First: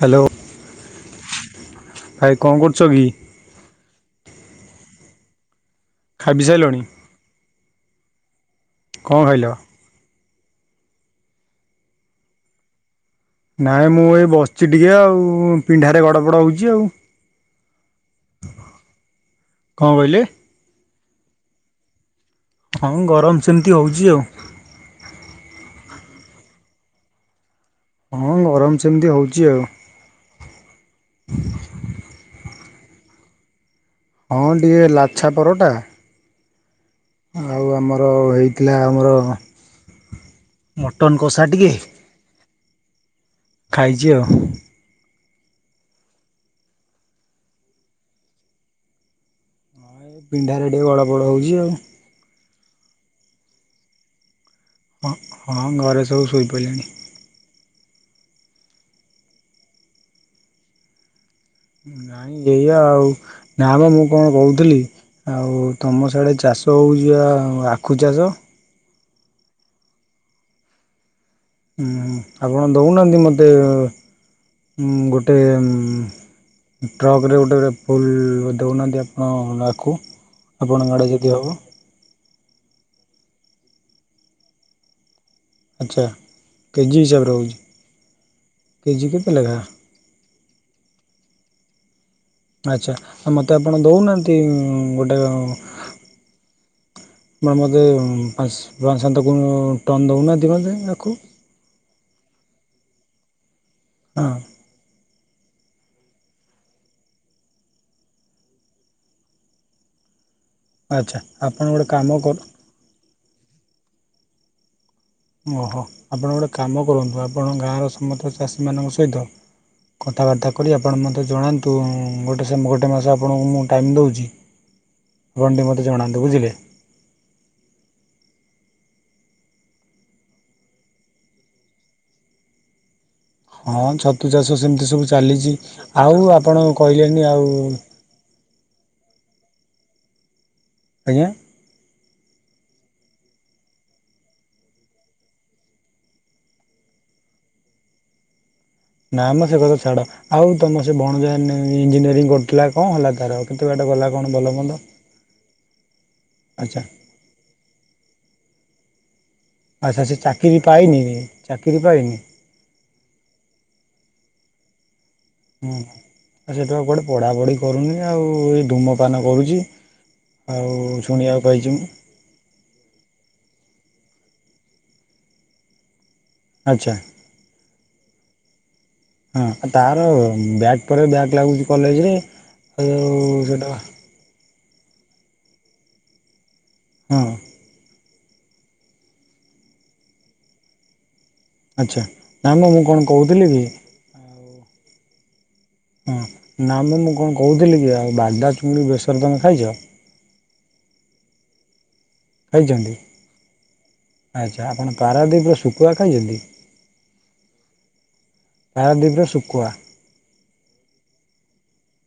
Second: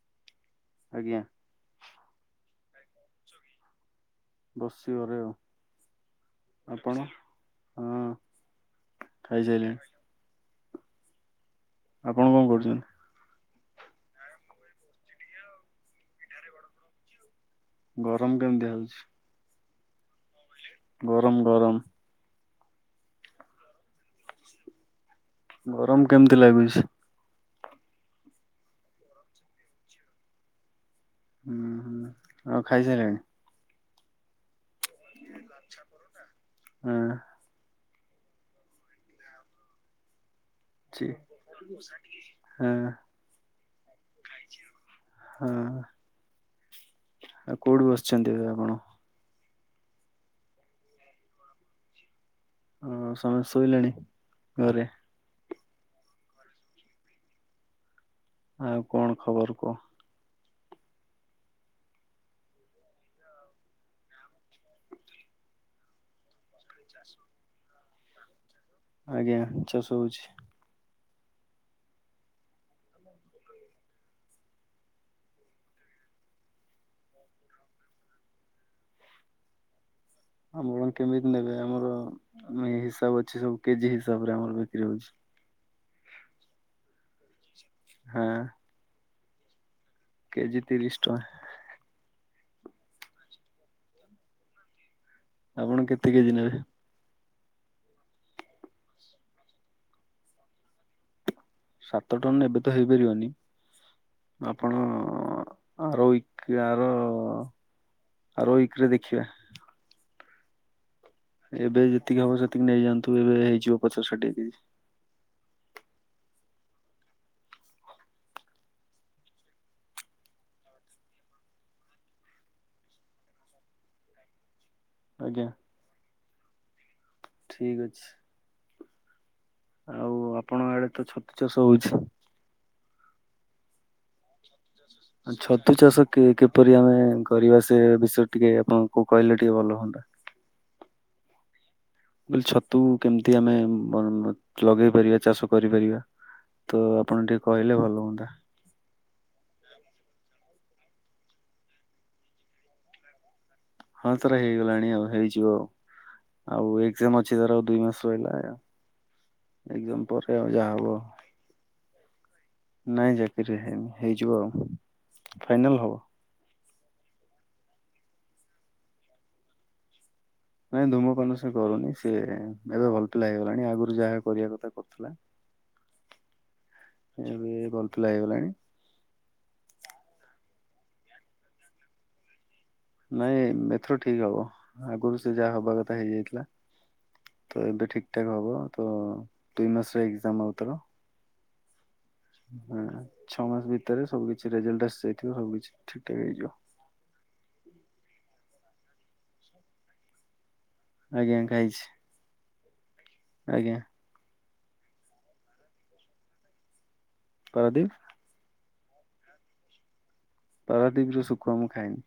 Hello. ଆଜ୍ଞା। ଭାଇ କଣ କରୁଛ କି? ବସିଚି ଘରେ ଆଉ ଖାଇ ପିଇ ସାରିଲଣି ଆପଣ ହଁ। କଣ ଖାଇ ଖାଇଲ? ସାରିଲେଣି? ଆପଣ କଣ କରୁଛନ୍ତି? ନାଇଁ ମୁଁ ଏଇ ବସିଛି ଟିକେ ଆଉ ପିଣ୍ଡାରେ ଗଡ ପଡ ହଉଛି ଆଉ। ଗରମ କେମିତିଆ ହଉଛି? କଣ କହିଲେ? ଗରମ ଗରମ। ହଁ ଗରମ ସେମିତି ହଉଛି ଆଉ। ଗରମ କେମିତି ଲାଗୁଛି? ହଁ ଗରମ ସେମିତି ହଉଚି ଆଉ। ହୁଁ ହୁଁ ଆଉ ଖାଇ ସାରିଲେଣି? ହଁ ଟିକେ ଲାଛା ପରଟା ହଁ ଅ ଅ ହେଇଥିଲା ଆମର। ଚି ମଟନ୍ କଷା ଟିକେ ହଁ ଖାଇଛି ଆଉ। ହଁ ଆଉ କୋଉଠୁ ବସିଛନ୍ତି ଏବେ ଆପଣ? ପିଣ୍ଡା ରେ ଟିକେ ଗଡ ପଡ ହୋଉଛି ଆଉ। ହଁ ସମସ୍ତେ ଶୋଇଲେଣି ଘରେ। ହଁ ହଁ ଘରେ ସବୁ ଶୋଇପଡ଼ିଲେଣି। ଆଉ କଣ ଖବର କୁହ? ନାଇଁ ଏଇଆ ଆଉ ନା ମ ମୁଁ କଣ କହୁଥିଲି ଆଉ ତମ ସିଆଡେ ଚାଷ ଚାଷ ହେଉଛି ପା ଆଖୁ ଚାଷ। ଆଜ୍ଞା ଚାଷ ହଉଛି। ହୁଁ ଆପଣ ଦଉନାହାନ୍ତି ମୋତେ ହୁଁ ଗୋଟେ ଏ ଟ୍ରକରେ ଗୋଟେ ଗୋଟେ ଫୁଲ୍ ଦେଉନାହାନ୍ତି ଆପଣ ଆଖୁ। ଆମର ଆପଣଙ୍କ ଆଡ଼େ ଯଦି କେମିତି ହେବ ନେବେ ଆମର ଆମର ହିସାବ ଅଛି ସବୁ କେଜି ହିସାବ ରେ ଆମର ବିକ୍ରି ହଉଛି। ଆଚ୍ଛା କେଜିି ହିସାବ ରେ ହଉଛି। ହଁ। ଇଲୋ ବା। କେଜି ତିରିଶ ଟଙ୍କା। ଆଛା ମତେ ଆପଣ ଦଉନାହାନ୍ତି ଗୋଟେ ଆପଣ କେତେ କେଜି ନେବେ? ମ ମୋତେ ପାଞ୍ଚ ପାଞ୍ଚଶ ତ ଟନ ଦେଉନାହାଁନ୍ତି ମୋତେ ଆଖୁ। ସାତ ଟନ ଏବେ ତ ହେଇପାରିବନି। ହଁ ଆପଣ ଆର ଉଇକ ଆର ଆର ୱିକରେ ଦେଖିବା। ଆଚ୍ଛା ଆପଣ ଏବେ ଗୋଟେ କାମ ଯେତିକି କର ହବ ସେତିକି ନେଇଯାଆନ୍ତୁ ଏବେ ହେଇଯିବ ପଚାଶ ଷାଠିଏ କେ ଜି। ଓହୋ ଆପଣ ଗୋଟେ କାମ କରନ୍ତୁ ଆପଣ ଗାଁର ସମସ୍ତ ଚାଷୀମାନଙ୍କ ସହିତ କଥାବାର୍ତ୍ତା କରି ଆପଣ ମୋତେ ଜଣାନ୍ତୁ ଗୋଟେ ଗୋଟେ ସେ ମାସ ଆପଣଙ୍କୁ ମୁଁ ଟାଇମ୍ ଦେଉଛି। ଆଜ୍ଞା ଆପଣ ଟିକେ ମତେ ଜଣନ୍ତୁ ବୁଝିଲେ। ଠିକ ଅଛି ଆଉ ଆପଣଙ୍କ ଆଡେ ତ ଛତୁ ଚାଷ ହଉଛି। ହଁ। ଛତୁ ଚାଷ ସେମିତି ସବୁ ଚାଲିଛି ଛତୁ ଚାଷ ଆଉ ଆପଣ କିପରି ଆମେ କହିଲେନି ଆଉ କରିବା ସେ ବିଷୟ ଟିକେ ଆପଣ କୋଉ କହିଲେ ଗୋଟି ଭଲ ହୁଅନ୍ତା। ଆଜ୍ଞା ବ ଛତୁ କେମିତି ଆମେ ଲଗେଇ ପାରିବା ଚାଷ କରିପାରିବା। ତ ଆପଣ ଟିକେ କହିଲେ ଭଲ ହୁଅନ୍ତା। ନା ଆମ ସେ କଥା ଛାଡ ଆଉ ତମ ସେ ବଣଜ ଇଞଜିନିୟରିଂ କରୁଥିଲା କଣ ହେଲା ତାର? କେତେ ବାଟ ଗଲା ହଁ କ'ଣ ତାର ଭଲ ମନ୍ଦ ହେଇଗଲାଣି ଆଉ ହେଇଯିବ ଆଉ। ଆଉ ଆଚ୍ଛା ଏଜାମ ଅଛି ତର ଆଉ ଦୁଇ ମାସ ରହିଲା। ଏକ୍ଜାମ ଆଛା ସେ ପରେ ଆଉ ଚାକିରି ଯାହା ହବ। ପାଇନି ଚାକିରି ପାଇନି। ନାଇଁ ଚାକିରି ହେଇନି ହେଇଯିବ ଆଉ। ଫାଇନାଲ ହୁଁ ହବ। ଆଉ ସେଠା କୋଆଟେ ପଢା ପଢି କରୁନି ଆଉ ଏ ଧୂମପାନ କରୁଛି। ଆଉ ନାଇଁ ଧୂମପାନ ଶୁଣିବାକୁ ସେ ପାଇଛି ମୁଁ କରୁନି ସିଏ ଏବେ ଭଲ ପିଲା ହେଇଗଲାଣି ଆଗରୁ ଯାହା କରିବା କଥା କରୁଥିଲା। ଆଚ୍ଛା ଏବେ ପିଲା ହେଇଗଲାଣି। ହଁ ତାର ବ୍ୟାଗ୍ ପରେ ବ୍ୟାଗ୍ ଲାଗୁଛି କଲେଜରେ। ଆଉ ନାଇଁ ସେଇଟା ଏଥର ଠିକ ହବ। ଆଗରୁ ସେ ଯାହା ହବା କଥା ହେଇଯାଇଥିଲା ହଁ ତ ଏବେ ଠିକ ଠ ହବ ତ ଦୁଇ ମାସରେ ଏଜାମ ଆଉ ତାର। ଆଚ୍ଛା। ନା ମ ମୁଁ ହଁ କଣ କହୁଥିଲି ଛଅ କି ମାସ ଭିତରେ ସବୁ କିଛି ରେଜଲଟ ଆସି ଯାଇଥିବ ସବୁ କିଛି। ଠିକ ଠାକ ହଁ ହେଇଯିବ। ନାମ ମୁଁ କଣ କହୁଥିଲି କି ଆଉ ବାଦା ଚୁଙ୍ଗୁଡ଼ି ବେସର ତମେ ଖାଇଛ? ଆଜ୍ଞା ଖାାଇଛି। ଖାଇଛନ୍ତି? ଆଚ୍ଛା ଆପଣ ପାରାଦ୍ୱୀପରେ ଶୁଖୁଆ ଖାଇଚନ୍ତି? ପରାଦୀପ? ପାରାଦୀପର ଶୁକୁଆ। ପାରାଦପ ର ଶୁଖୁଆ ମୁଁ ଖାଇନି।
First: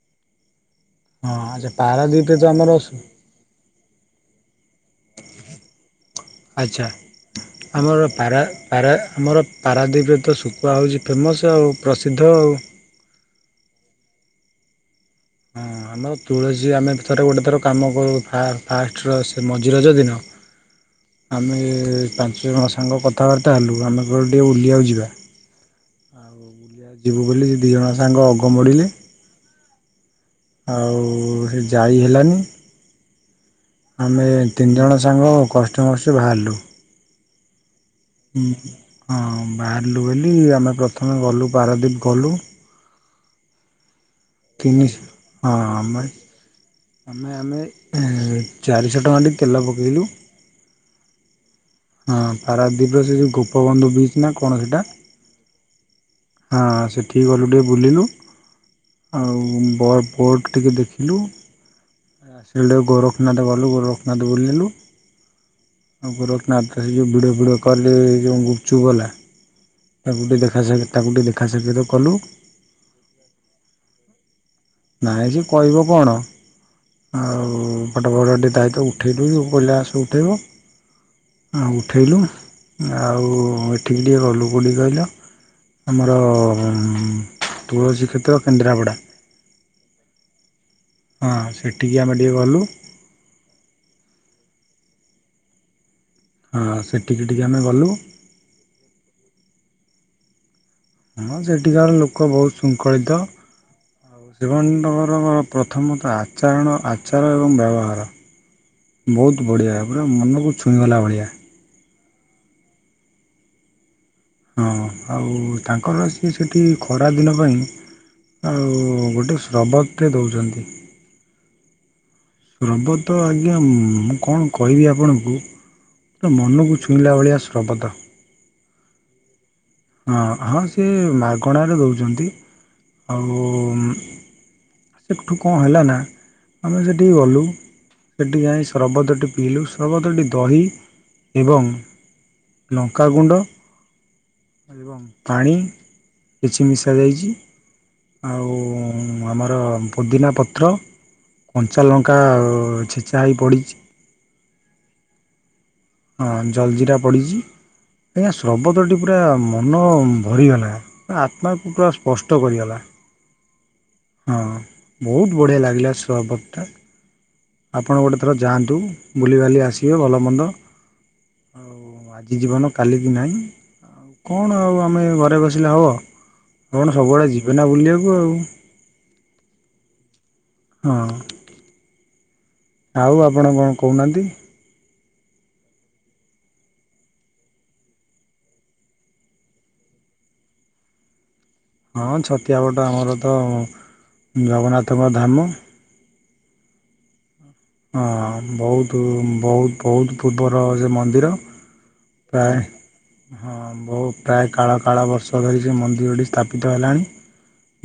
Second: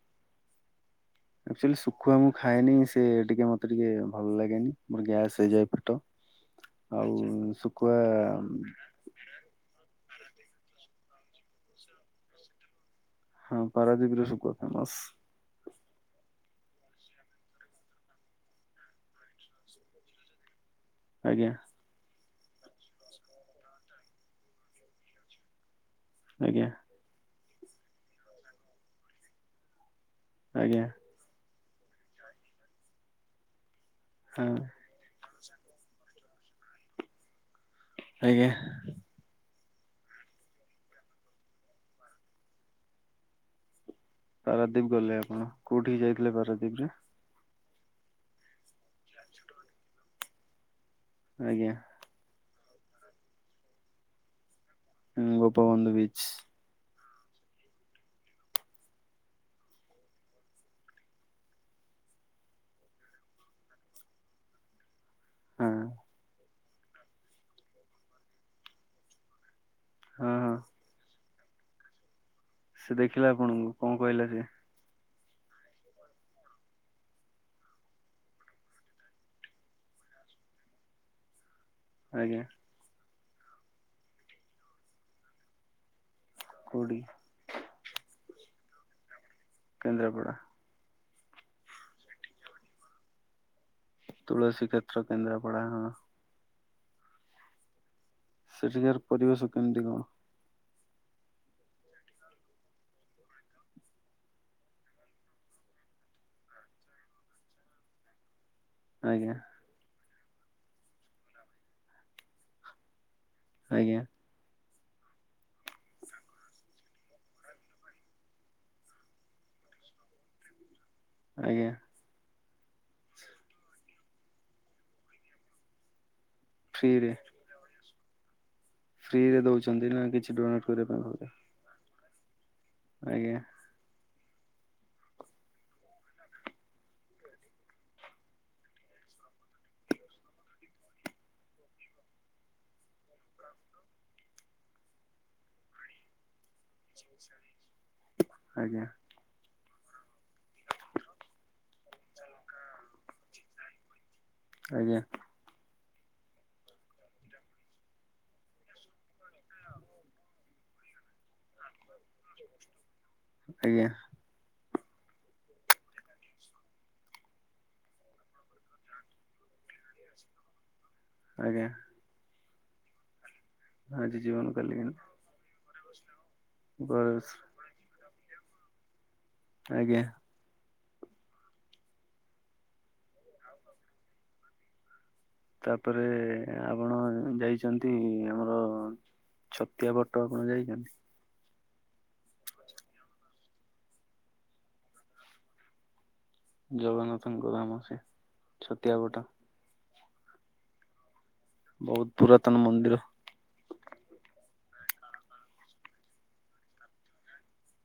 ହଁ ଆଚ୍ଛା ଆଚୁଆଲି ଶୁଖୁଆ ମୁଁ ପାରାଦ୍ୱୀପରେ ତ ଆମର ଖାଏନି ସେ ଟିକେ ମତେ ଟିକେ ଭଲ ଲାଗେନି ମୋର ଗ୍ୟାସ ହେଇଯାଏ ପେଟ। ଆଛା ଆଉ ଶୁଖୁଆ ଆମର ପାରା ପାରା ଆମର ପାରାଦିପରେ ତ ସୁ କୁହାହଉଛି ଫେମସ୍ ଆଉ ପ୍ରସିଦ୍ଧ ଆଉ। ହଁ ପାରାଦୀପରେ ସୁଖୁଆ ଫେମସ। ହଁ ଆମର ତୁଳସୀ ଆମେ ଥରେ ଗୋଟେ ଥର କାମ କରୁ ଫାଷ୍ଟର ସେ ମଝି ରଜ ଦିନ ହ। ଆମେ ପାଞ୍ଚ ଜଣ ସାଙ୍ଗ କଥାବାର୍ତ୍ତା ହେଲୁ, ଆମେ କୁଆଡେ଼ ଟିକେ ଉଲିଆକୁ ଯିବା। ଆଉ ଆଜ୍ଞା ବୁଲିବାକୁ ଯିବୁ ବୋଲି କି ଦି ଜଣ ସାଙ୍ଗ ଅଗ ମୋଡ଼ିଲେ। ଆଜ୍ଞା ଆଉ ସେ ଯାଇ ହେଲାନି। ଆମେ ହଁ ତିନି ଜଣ ସାଙ୍ଗ କଷ୍ଟେ ମଷ୍ଟେ ବାହାରିଲୁ। ହୁଁ ଆଜ୍ଞା ହଁ। ବାହାରିଲୁ ବୋଲି, ଆମେ ପ୍ରଥମେ ଗଲୁ ପାରାଦ୍ୱୀପ ଗଲୁ। ତିନି ପାରାଦୀପ ହଁ ଗଲେ ଆପଣ କୋଉଠି କି ଆମେ ଯାଇଥିଲେ ପାରାଦୀପ୍? ଆମେ ଆମେ ଚାରିଶହ ଟଙ୍କା ଟି ତେଲ ପକେଇଲୁ। ଆଜ୍ଞା। ପାରାଦ୍ୱୀପରେ ସେ ଯଉ ଗୋପବନ୍ଧୁ ବିଚ ନା କଣ ସେଟା? ହଁ ଗୋପବନ୍ଧୁ ବୀଚ ଠିକ୍ ଗଲୁ ଟିକେ ବୁଲିଲୁ ଆଉ ବ ବୋର୍ଡ଼ ଟିକେ ଦେଖିଲୁ। ଆସିଲୁ ଗୋରଖନାଥ ଗଲୁ ଗୋରଖନାଥ ବୁଲିଲୁ ହଁ ଗୋରଖନାଥ ଭିଡ଼ ଭିଡ଼ କରଲି ଯେ ଗୁପଚୁପ ବାଲା ହଁ ତାକୁଟିକେ ହଁ। ଦେଖା ସା ତାକୁଟିକେ ଦେଖା ସାକ୍ଷତ କଲୁ। ସେ ଦେଖିଲା ଆପଣଙ୍କୁ କଣ କହିଲା ସେ? ନାଇଁ ଯେ କହିବ କଣ। ଆଉ ଫଟ ମଟ ଟିକେ ତା ସହିତ ଉଠେଇବୁ କହିଲା ଆସ ଉଠେଇବ। ଆଉ ଉଠେଇଲୁ ଆଜ୍ଞା ଆଉ ଏଠିକି ଟିକେ ଗଲୁ କଉଠିକି କହିଲ ଆମର ର କୋଉଠି ତୁଳସୀ କ୍ଷେତ୍ର କେନ୍ଦ୍ରାପଡ଼ା। କେନ୍ଦ୍ରାପଡ଼ା। ହଁ ସେଠିକି ଆମେ ଟିକେ ଗଲୁ। ତୁଳସୀ କ୍ଷେତ୍ର କେନ୍ଦ୍ରପଡ଼ା ଆଁ। ଆଁ ସେଠିକି ଟିକେ ଆମେ ଗଲୁ। ସେଠିକାର ପରିବେଶ କେମିତି କଣ? ହଁ ସେଠିକାର ଲୋକ ବହୁ ଶୃଙ୍ଖଳିତ। ଆଉ ଶିବଣ୍ଡଙ୍କରର ପ୍ରଥମତଃ ଆଚରଣ ଆଚାର ଏବଂ ବ୍ୟବହାର। ଆଜ୍ଞା ବହୁତ୍ ବଢ଼ିଆ ପୁରା ମନକୁ ଛୁଇଁଗଲା ଭଳିିଆ। ଆଜ୍ଞା। ହଁ ଆଉ ତାଙ୍କର ସିଏ ସେଠି ଖଡା ଦିନ ପାଇଁ ଆଉ ଗୋଟେ ଶ୍ରବତ୍ ଟେ ଦଉଚନ୍ତି। ଆଜ୍ଞା। ଶ୍ରବତ ଆଜ୍ଞା ମୁଁ କଣ କହିବି ଆପଣଙ୍କୁ। ମନକୁ ଛୁଇଁଲା ଭଳିଆ ସ୍ରବତ। ଫ୍ରି ରେ ଦଉଚି। ହଁ ହଁ ସେ ମାଗଣାରେ ଦେଉଚନ୍ତି ଆଜ୍ଞା ଆଉ ସେଠୁ କଣ ହେଲା ନା ଆମେ ସେଠିକି ଗଲୁ ସେଠି ଯାଇ ସର୍ବତଟି ପିଇଲୁ ସର୍ବତଟି ଦହି ଏବଂ ଲଙ୍କା ଗୁଣ୍ଡ। ଏବଂ ପାଣି କିଛି ମିଶା ଯାଇଚି। ଆଉ ଆଜ୍ଞା ଆମର ପୁଦିନା ପତ୍ର, କଞ୍ଚା ଲଙ୍କା ଆଉ ଛେଚା ହେଇ ପଡିଚି। ଆଜ୍ଞା। ହଁ ଜଲ ଜିରା ପଡ଼ିଚି। ଆଜ୍ଞା ସ୍ରବତଟି ପୁରା ମନ ଭରିଗଲା, ଆତ୍ମାକୁ ପୁରା ସ୍ପଷ୍ଟ କରିଗଲା। ଆଜ୍ଞା ହଁ ବହୁତ ବଢ଼ିଆ ଲାଗିଲା ଶ୍ରବତଟା। ଆପଣ ଗୋଟେ ଥର ଯାଆନ୍ତୁ, ବୁଲିିବାଲି ଆସିବେ ଭଲମନ୍ଦ ଆଜ୍ଞା। ଜି ଜୀବନ କାଲିକି ନାହିଁ, ଆଜି ଜୀବନ କଣ କାଲି ଆଉ କିନ୍ତୁ ଆମେ ଘରେ ବସିଲେ ହବ? କଣ ବସ୍ ସବୁଆଡ଼େ ଯିବେନା ବୁଲିବାକୁ ଆଉ। ଆଜ୍ଞା। ହଁ। ଆଉ ଆପଣ କଣ କହୁନାହାନ୍ତି। ତାପରେ ଆପଣ ଯାଇଚନ୍ତି ଆମର ଛତିଆ ବଟ ଆପଣ ଯାଇଚନ୍ତି। ହଁ ଛତିଆବଟ ଆମର ତ ଜଗନ୍ନାଥଙ୍କ ଧାମ। ଜଗନ୍ନାଥ ଅହଁ ବହୁତ ବହୁତ ବହୁତ ପୂର୍ବର ସେ ମନ୍ଦିର। ବହୁତ ପୁରାତନ ପ୍ରାୟ ମନ୍ଦିର ହଁ ବହୁତ ପ୍ରାୟ କାଳ କାଳ ବର୍ଷ ଧରି ସେ ମନ୍ଦିରଟି ସ୍ଥାପିତ ହେଲାଣି।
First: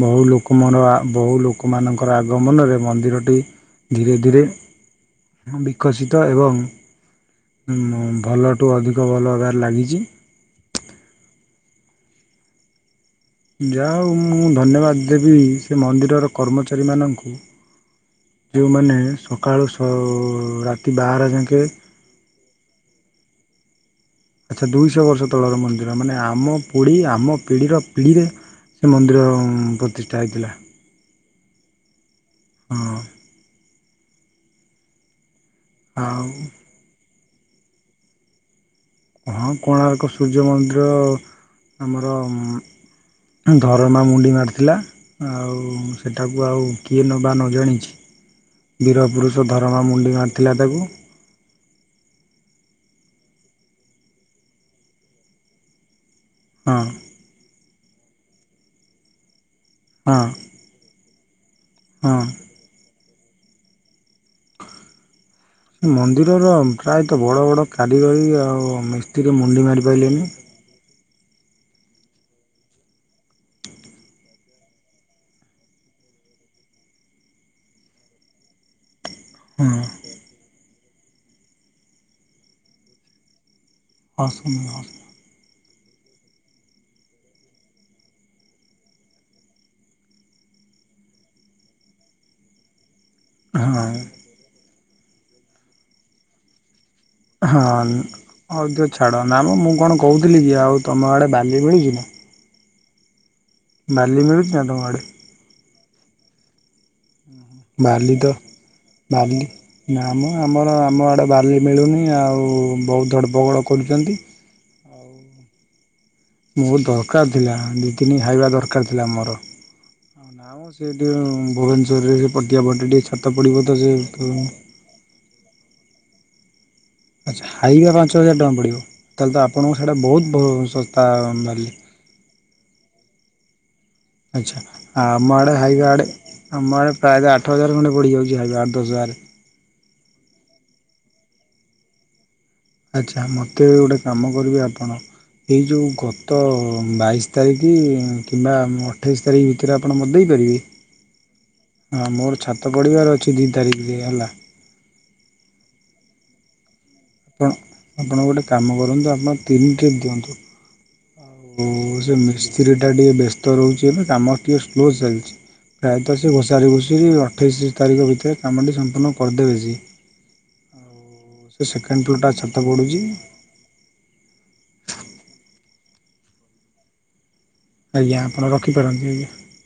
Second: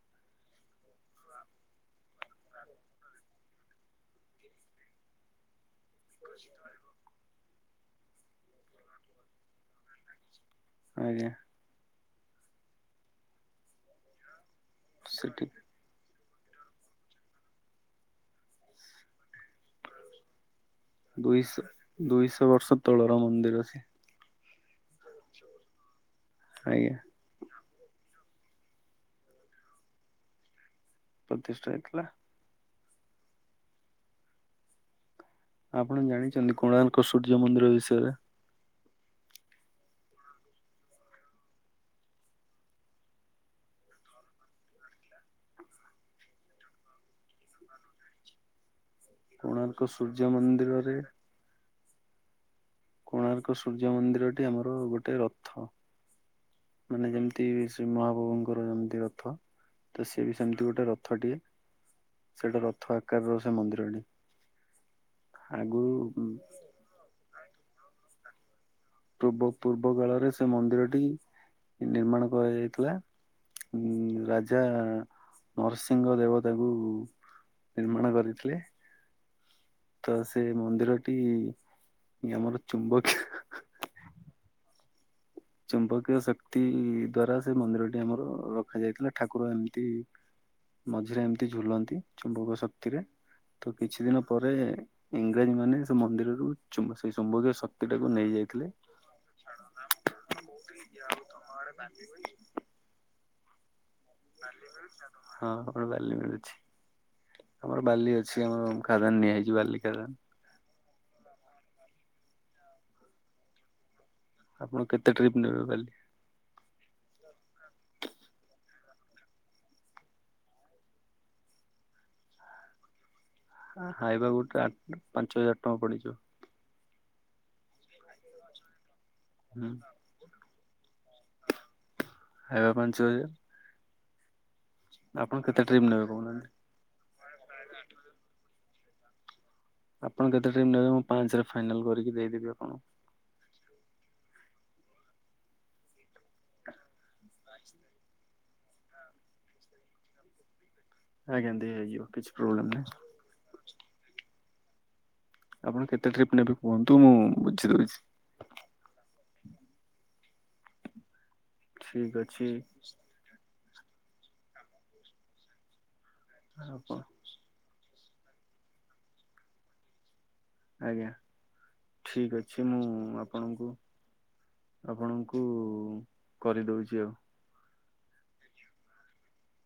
ବହୁ ଲୋକ ମ ର ବହୁ ଲୋକମାନଙ୍କର ଆଗମନରେ ମନ୍ଦିରଟି ଧୀରେ ଧୀରେ ବିକଶିତ ଏବଂ ଭଲଠୁ ଅଧିକ ଭଲ ହେବାରେ ଲାଗିଚି। ଆଜ୍ଞା। ଯା ହଉ ମୁଁ ଧନ୍ୟବାଦ ଦେବି ସେଠି ସେ ମନ୍ଦିରର କର୍ମଚାରୀମାନଙ୍କୁ ଯୋଉମାନେ ସକାଳୁ ରା ଦୁଇଶ ଦୁଇଶହ ବର୍ଷ ତଳର ମନ୍ଦିର ସିଏ। ଆଚ୍ଛା ଦୁଇଶହ ବର୍ଷ ତଳର ମନ୍ଦିର ମାନେ ଆମ ଆଜ୍ଞା ପିଢ଼ି ଆମ ପିଢ଼ିର ପିଢ଼ିରେ ସେ ମନ୍ଦିର ପ୍ରତିଷ୍ଠା ହେଇଥିଲା। ପ୍ରତିଷ୍ଠା ହେଇଥିଲା। ହଁ। ଆପଣ ଆଉ ଜାଣିଛନ୍ତି କୋଣାର୍କ ସୂର୍ଯ୍ୟ ମନ୍ଦିର ବିଷୟରେ? ହଁ କୋଣାର୍କ ସୂର୍ଯ୍ୟ ମନ୍ଦିର ଆମର ଧରମା ମୁଣ୍ଡି ମାରିଥିଲା ଆଉ ସେଟାକୁ ଆଉ କିଏ ବା ନ ଜାଣିଛି। ବୀରପୁରୁଷ ଧରମା କୋଣାର୍କ ମୁଣ୍ଡି ସୂର୍ଯ୍ୟ ମାରି ଥିଲା ତାକୁ। ମନ୍ଦିରରେ କୋଣାର୍କ ସୂର୍ଯ୍ୟ ମନ୍ଦିରଟି ଆମର ଗୋଟେ ରଥ ହଁ ମାନେ ଯେମିତି ଶ୍ରୀ ମହାବାବୁଙ୍କର ଯେମିତି ରଥ ତ ହଁ ସିଏ ବି ସେମତି ଗୋଟେ ରଥଟିଏ। ହଁ ସେଟା ରଥ ଆକାରର ସେ ମନ୍ଦିରଟି। ଆଗରୁ ସେ ମନ୍ଦିରର ପ୍ରାୟତଃ ବଡ ବଡ କାରିଗରୀ ଆଉ ମିସ୍ତ୍ରୀ ପୂର୍ବ ମୁଣ୍ଡି ମାରି ପୂର୍ବ ପାରିଲେନି କାଳରେ ସେ ମନ୍ଦିରଟି ନିର୍ମାଣ କରାଯାଇଥିଲା। ଉଁ ରାଜା ନରସିଂହ ଦେବତାଙ୍କୁ ନିର୍ମାଣ କରିଥିଲେ। ତ ସେ ମନ୍ଦିରଟି ଆମର ଚୁମ୍ବକୀୟ। ହସନି ହସ ଚୁମ୍ବକୀୟ ଶକ୍ତି ଦ୍ଵାରା ସେ ମନ୍ଦିରଟି ଆମର ରଖାଯାଇଥିଲା ଠାକୁର ଏମିତି ମଝିରେ ଏମିତି ଝୁଲନ୍ତି ଚୁମ୍ବକ ଶକ୍ତିରେ। ହଁ ତ ହଁ କିଛି ଦିନ ପରେ ଇଂରାଜୀ ମାନେ ସେ ମନ୍ଦିରରୁ ଚୁମ୍ବ ସେଇ ଚୁମ୍ବକୀୟ ହଁ ଶକ୍ତି ଟାକୁ ନେଇଯାଇଥିଲେ ହଉ ଦିଅ ଛାଡ ନା ମ ମୁଁ କଣ କହୁ ଥିଲି କି ଆଉ ତମ ଆଡ଼େ ବାଲି ମିଳୁଛି ନା? ବାଲି ମିଳୁଛି ନା ତମ ଆଡେ? ହଁ ବାଲି ମିଳୁଛି। ଆମର ବାଲି ତ ଅଛି ଆମର ଖାଦାନ ନିଆ ବାଲି ହେଇଛି ନା ଖାଦାନ ଆମ ଆମର ଆମ ଆଡ଼େ ବାଲି ମିଳୁନି ଆଉ ବହୁତ ଧଡ଼ପଗଡ଼ କରୁଛନ୍ତି। ଆପଣ କେତେ ଟ୍ରିପ୍ ନେବେ ବାଲି? ମୋର ଦରକାର ଥିଲା ଦି ତିନି ହାଇବା ଦର କାର ଥିଲା ମୋର ଆଉ ନା ମ ସେଇଠି ଭୁବନେଶ୍ୱରରେ ସେ ପଟିଆ ପଟେ ଟିକ ହାଇବା ଗୋଟେ ଆଠ ପାଞ୍ଚ ହଜାର ଟଙ୍କା ପଡିଯିବ। ଆଛା ହାଇବା ପାଞ୍ଚ ହଜାର ଟଙ୍କା ପଡିବ ତାହେଲେ ତ ହୁଁ ଆପଣଙ୍କୁ ସେଇଟା ବହୁତ ବ ଶସ୍ତା ବାଲି। ହାଇବ ପାଞ୍ଚ ହଜାର। ଆଛା ଆମ ଆପଣ ଆଡେ କେତେ ଟ୍ରିପ୍ ହାଇବା ନେବେ ଆଡ଼େ କହୁନାହାନ୍ତି ଆମ ଆଡେ ପ୍ରାୟତଃ ଆଠ ହଜାର ଖଣ୍ଡେ ପଡି ଯାଉଛି ହାଇବା ଦଶ ହଜାରେ। ଆପଣ କେତେ ଟାଇମ୍ ନେବେ ମୁଁ ପାଞ୍ଚରେ ଫାଇନାଲ କରିକି ଦେଇଦେବି ଆପଣଙ୍କୁ। ଆଚ୍ଛା ମୋତେ ଗୋଟେ କାମ କରିବେ ଆପଣ ଏଇ ଯୋଉ ଗତ ବାଇଶ ତାରିଖ କିମ୍ବା ଅଠେଇଶ ତାରିଖ ଭିତରେ ଆପଣ ମତେ ଦେଇପାରିବେ? ଆଜ୍ଞା ଦେଇ ହେଇଯିବ ହଁ କିଛି ମୋର ପ୍ରୋବ୍ଲେମ୍ ଛାତ ନାହିଁ ପଡ଼ିବାରେ ଅଛି ଦି ତାରିଖରେ ହେଲା। ଆପଣ କେତେ ଟ୍ରିପ ନେବେ କୁହନ୍ତୁ? ମୁଁ ଆପଣ ବୁଝିଦଉଛି ଆପଣ ଗୋଟେ କାମ କରନ୍ତୁ ଆପଣ ତିନି ଟ୍ରିପ୍ ଦିଅନ୍ତୁ। ଆଉ ସେ ଠିକ୍ ଅଛି ମିସ୍ତ୍ରୀ ଟା ଟିକେ ବ୍ୟସ୍ତ ରହୁଛି ଏବେ କାମ ଟିକେ ସ୍ଲୋ ଚାଲିଛି ପ୍ରାୟ ତ ସେ ଘୋଷାରି ଆପଣ ଘୁଷରି ଅଠେଇଶ ତାରିଖ ଭିତରେ କାମଟି ସମ୍ପୂର୍ଣ୍ଣ କରିଦେବେ ସିଏ। ଆଜ୍ଞା ଆଉ ସେ ସେକେଣ୍ଡ ଫ୍ଲୋରଟା ଠିକ ଛାତ ଅଛି ମୁଁ ପଡ଼ୁଛି ଆପଣଙ୍କୁ ଆପଣଙ୍କୁ କୁ କରିଦଉଛି ଆଉ। ଆଜ୍ଞା ଆପଣ ରଖିପାରନ୍ତି ଆଜ୍ଞା।